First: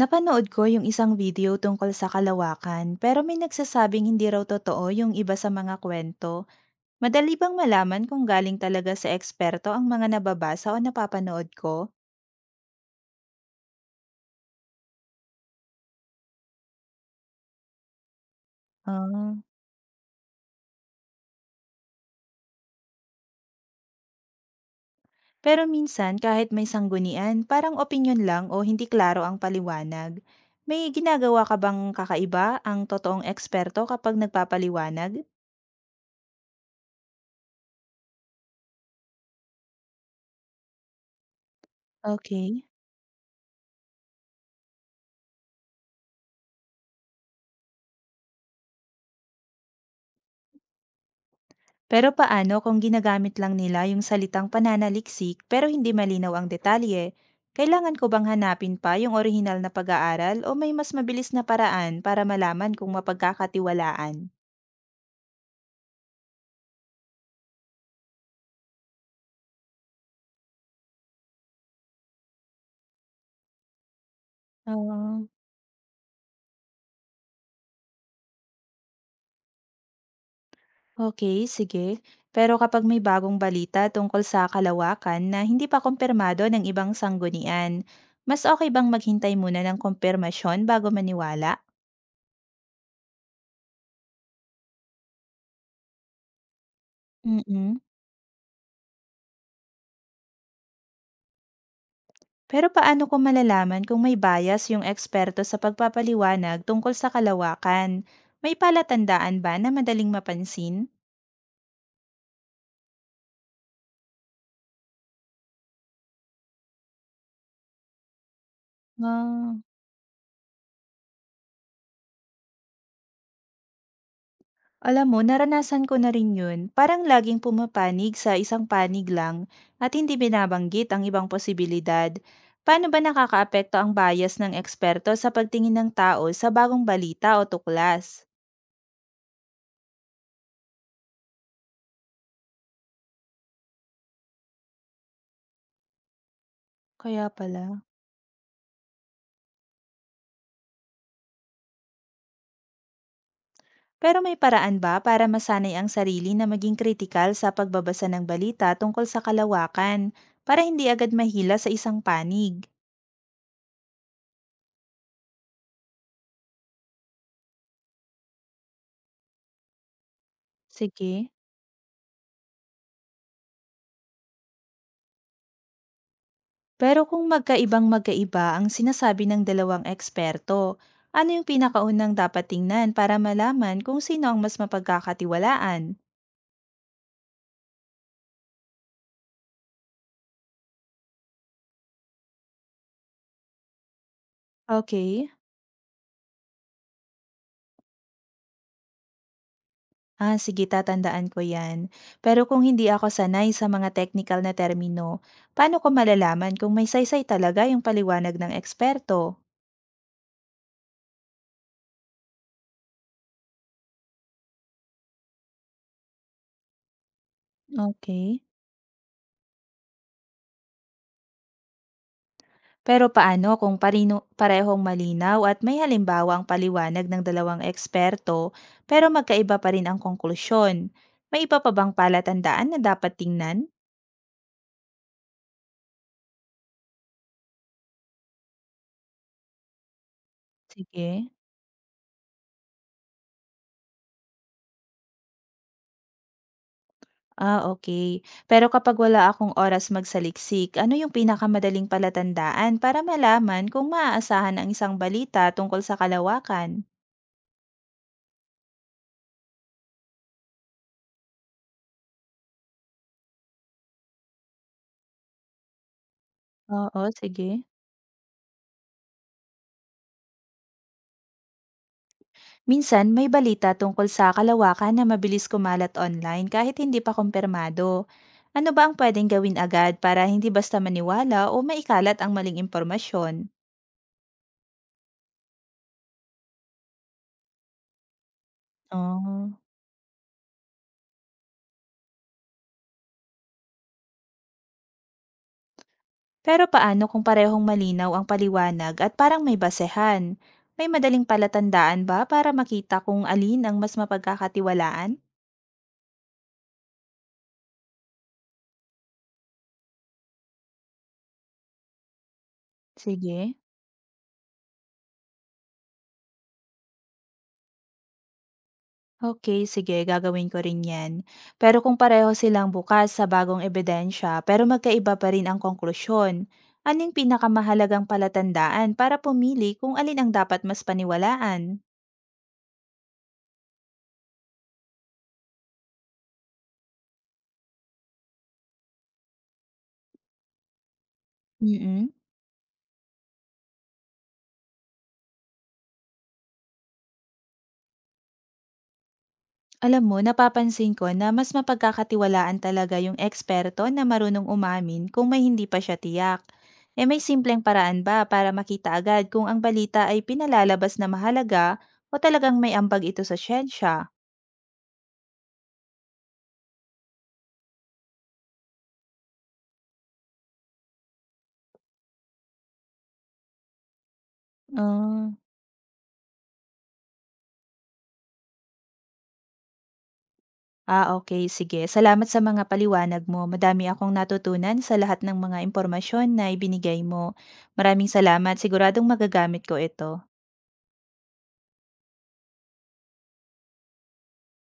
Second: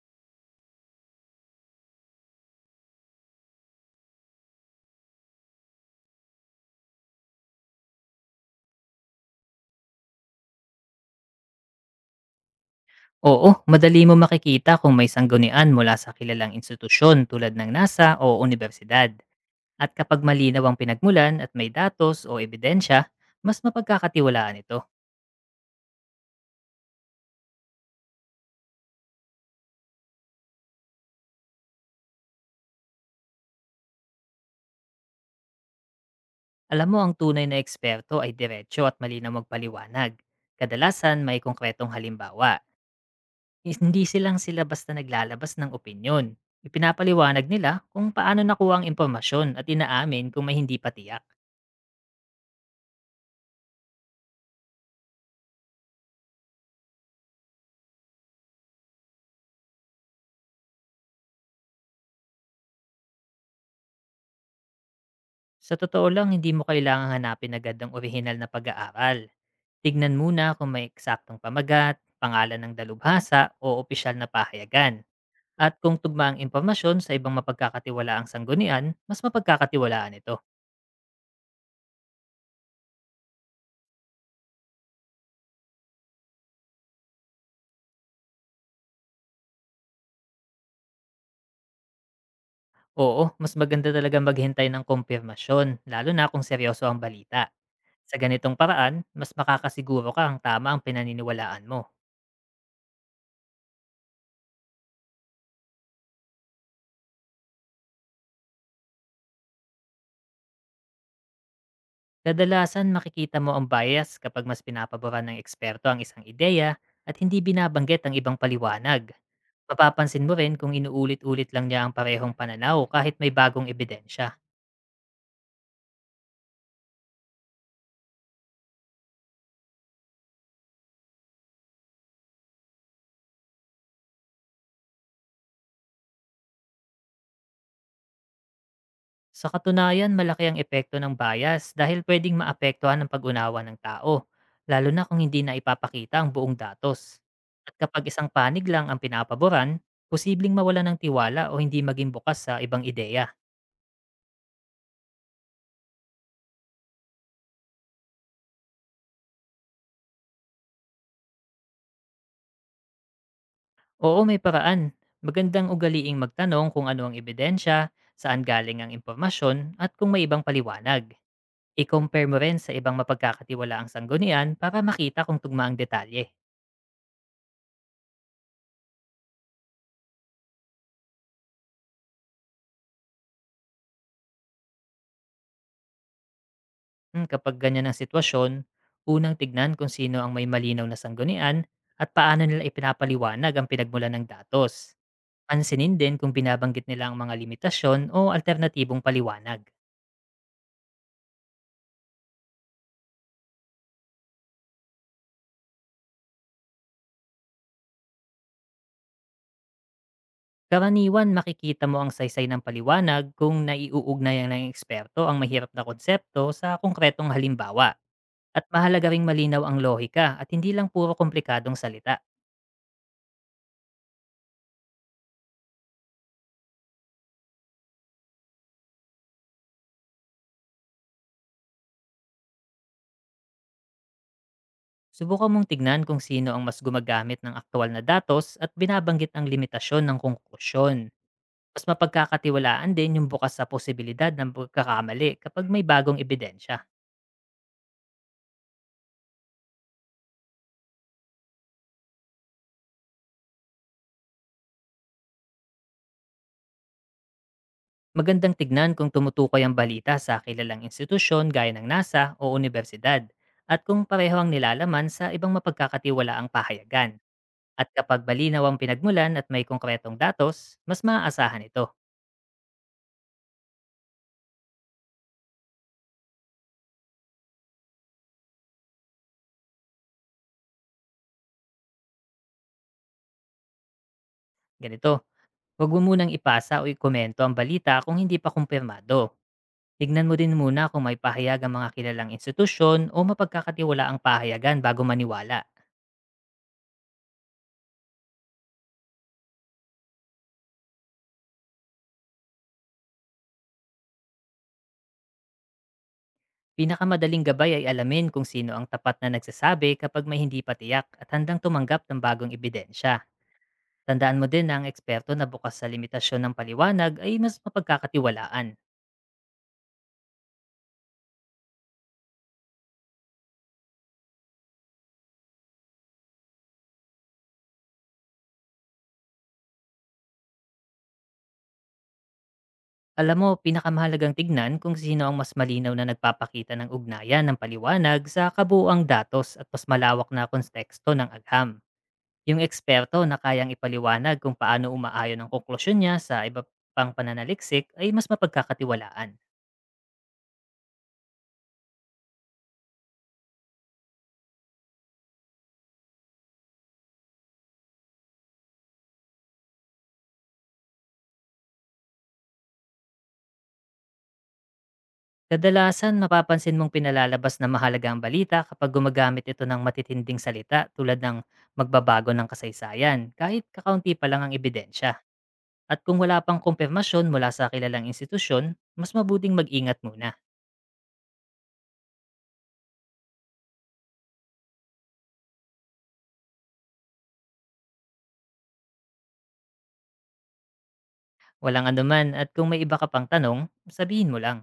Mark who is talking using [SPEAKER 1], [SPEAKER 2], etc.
[SPEAKER 1] Napanood ko yung isang video tungkol sa kalawakan pero may nagsasabing hindi raw totoo yung iba sa mga kwento. Madali bang malaman kung galing talaga sa eksperto ang mga nababasa o napapanood ko?
[SPEAKER 2] Oo, madali mo makikita kung may sanggunian mula sa kilalang institusyon tulad ng NASA o unibersidad.
[SPEAKER 1] Ah.
[SPEAKER 2] At kapag malinaw ang pinagmulan at may datos o ebidensya, mas mapagkakatiwalaan ito.
[SPEAKER 1] Pero minsan kahit may sanggunian, parang opinion lang o hindi klaro ang paliwanag. May ginagawa ka bang kakaiba ang totoong eksperto kapag nagpapaliwanag?
[SPEAKER 2] Alam mo, ang tunay na eksperto ay diretsyo at malinaw magpaliwanag. Kadalasan may konkretong halimbawa.
[SPEAKER 1] Okay.
[SPEAKER 2] Hindi sila basta naglalabas ng opinyon. Ipinapaliwanag nila kung paano nakuha ang impormasyon at inaamin kung may hindi patiya.
[SPEAKER 1] Pero paano kung ginagamit lang nila yung salitang pananaliksik pero hindi malinaw ang detalye? Kailangan ko bang hanapin pa yung orihinal na pag-aaral o may mas mabilis na paraan para malaman kung mapagkakatiwalaan?
[SPEAKER 2] Sa totoo lang, hindi mo kailangang hanapin agad ang orihinal na pag-aaral. Tignan muna kung may eksaktong pamagat, pangalan ng dalubhasa o opisyal na pahayagan.
[SPEAKER 1] Ah,
[SPEAKER 2] At kung tugma ang impormasyon sa ibang mapagkakatiwalaang sanggunian, mas mapagkakatiwalaan ito.
[SPEAKER 1] okay, sige. Pero kapag may bagong balita tungkol sa kalawakan na hindi pa kumpirmado ng ibang sanggunian, mas okay bang maghintay muna ng kumpirmasyon bago maniwala?
[SPEAKER 2] Oo, mas maganda talaga maghintay ng kumpirmasyon, lalo na kung seryoso ang balita.
[SPEAKER 1] Mm.
[SPEAKER 2] Sa ganitong paraan, mas makakasiguro ka ang tama ang pinaniniwalaan mo.
[SPEAKER 1] Pero paano ko malalaman kung may bias yung eksperto sa pagpapaliwanag tungkol sa kalawakan? May palatandaan ba na madaling mapansin?
[SPEAKER 2] Kadalasan makikita mo ang bias kapag mas pinapaboran ng eksperto ang isang ideya at hindi binabanggit ang ibang paliwanag.
[SPEAKER 1] Ah,
[SPEAKER 2] Mapapansin mo rin kung inuulit-ulit lang niya ang parehong pananaw kahit may bagong ebidensya.
[SPEAKER 1] alam mo, naranasan ko na rin yun. Parang laging pumapanig sa isang panig lang at hindi binabanggit ang ibang posibilidad. Paano ba nakakaapekto ang bias ng eksperto sa pagtingin ng tao sa bagong balita o tuklas?
[SPEAKER 2] Sa katunayan, malaki ang epekto ng bias dahil pwedeng maapektuhan ang pag-unawa ng tao, lalo na kung hindi na ipapakita ang buong datos.
[SPEAKER 1] Kaya
[SPEAKER 2] At
[SPEAKER 1] pala.
[SPEAKER 2] kapag isang panig lang ang pinapaboran, posibleng mawala ng tiwala o hindi maging bukas sa ibang ideya.
[SPEAKER 1] Pero may paraan ba para masanay ang sarili na maging kritikal sa pagbabasa ng balita tungkol sa kalawakan para hindi agad mahila sa isang panig?
[SPEAKER 2] Oo, may paraan. Magandang ugaliing magtanong kung ano ang ebidensya, saan galing ang impormasyon, at kung may ibang paliwanag.
[SPEAKER 1] Sige.
[SPEAKER 2] I-compare mo rin sa ibang mapagkakatiwalaang sanggunian para makita kung tugma ang detalye.
[SPEAKER 1] Pero kung magkaibang magkaiba ang sinasabi ng dalawang eksperto, ano yung pinakaunang dapat tingnan para malaman kung sino ang mas mapagkakatiwalaan?
[SPEAKER 2] Mm, kapag ganyan ang sitwasyon, unang tignan kung sino ang may malinaw na sanggunian at paano nila ipinapaliwanag ang pinagmulan ng datos.
[SPEAKER 1] Okay.
[SPEAKER 2] Pansinin din kung binabanggit nila ang mga limitasyon o alternatibong paliwanag.
[SPEAKER 1] Ah, sige, tatandaan ko yan. Pero kung hindi ako sanay sa mga technical na termino, paano ko malalaman kung may saysay talaga yung paliwanag ng eksperto?
[SPEAKER 2] Karaniwan makikita mo ang saysay ng paliwanag kung naiuugnayan ng eksperto ang mahirap na konsepto sa konkretong halimbawa.
[SPEAKER 1] Okay.
[SPEAKER 2] At mahalaga ring malinaw ang lohika at hindi lang puro komplikadong salita.
[SPEAKER 1] Pero paano kung parino parehong malinaw at may halimbawa ang paliwanag ng dalawang eksperto, pero magkaiba pa rin ang konklusyon? May iba pa bang palatandaan na dapat tingnan?
[SPEAKER 2] Subukan mong tignan kung sino ang mas gumagamit ng aktual na datos at binabanggit ang limitasyon ng konklusyon.
[SPEAKER 1] Sige.
[SPEAKER 2] Mas mapagkakatiwalaan din yung bukas sa posibilidad ng pagkakamali kapag may bagong ebidensya.
[SPEAKER 1] Ah, okay. Pero kapag wala akong oras magsaliksik, ano yung pinakamadaling palatandaan para malaman kung maaasahan ang isang balita tungkol sa kalawakan?
[SPEAKER 2] Magandang tignan kung tumutukoy ang balita sa kilalang institusyon gaya ng NASA o unibersidad at kung pareho ang nilalaman sa ibang mapagkakatiwalaang
[SPEAKER 1] Oo,
[SPEAKER 2] pahayagan.
[SPEAKER 1] sige.
[SPEAKER 2] At kapag malinaw ang pinagmulan at may konkretong datos, mas maaasahan ito.
[SPEAKER 1] Minsan, may balita tungkol sa kalawakan na mabilis kumalat online kahit hindi pa kumpirmado. Ano ba ang pwedeng gawin agad para hindi basta maniwala o maikalat ang maling impormasyon?
[SPEAKER 2] Ganito, huwag mo munang ipasa o ikomento ang balita kung hindi pa kumpirmado.
[SPEAKER 1] Oh.
[SPEAKER 2] Tignan mo din muna kung may pahayag ang mga kilalang institusyon o mapagkakatiwalaang pahayagan bago maniwala.
[SPEAKER 1] Pero paano kung parehong malinaw ang paliwanag at parang may basehan? May madaling palatandaan ba para makita kung alin ang mas mapagkakatiwalaan?
[SPEAKER 2] Pinakamadaling gabay ay alamin kung sino ang tapat na nagsasabi kapag may hindi patiyak at handang tumanggap ng bagong ebidensya.
[SPEAKER 1] Sige.
[SPEAKER 2] Tandaan mo din na ang eksperto na bukas sa limitasyon ng paliwanag ay mas mapagkakatiwalaan.
[SPEAKER 1] Okay, sige gagawin ko rin 'yan. Pero kung pareho silang bukas sa bagong ebidensya pero magkaiba pa rin ang konklusyon, anong pinakamahalagang palatandaan para pumili kung alin ang dapat mas paniwalaan?
[SPEAKER 2] Alam mo, pinakamahalagang tignan kung sino ang mas malinaw na nagpapakita ng ugnayan ng paliwanag sa kabuuang datos at mas malawak na konteksto ng agham.
[SPEAKER 1] Mm.
[SPEAKER 2] Yung eksperto na kayang ipaliwanag kung paano umaayon ang konklusyon niya sa iba pang pananaliksik ay mas mapagkakatiwalaan.
[SPEAKER 1] Alam mo, napapansin ko na mas mapagkakatiwalaan talaga yung eksperto na marunong umamin kung may hindi pa siya tiyak. Eh, may simpleng paraan ba para makita agad kung ang balita ay pinalalabas na mahalaga o talagang may ambag ito sa siyensya?
[SPEAKER 2] Kadalasan, mapapansin mong pinalalabas na mahalaga ang balita kapag gumagamit ito ng matitinding salita tulad ng magbabago ng kasaysayan, kahit kakaunti pa lang ang ebidensya.
[SPEAKER 1] Ah.
[SPEAKER 2] At kung wala pang kumpirmasyon mula sa kilalang institusyon, mas mabuting mag-ingat muna.
[SPEAKER 1] Ah, okay sige. Salamat sa mga paliwanag mo. Madami akong natutunan sa lahat ng mga impormasyon na ibinigay mo. Maraming salamat, siguradong magagamit ko ito.
[SPEAKER 2] Walang anuman, at kung may iba ka pang tanong, sabihin mo lang.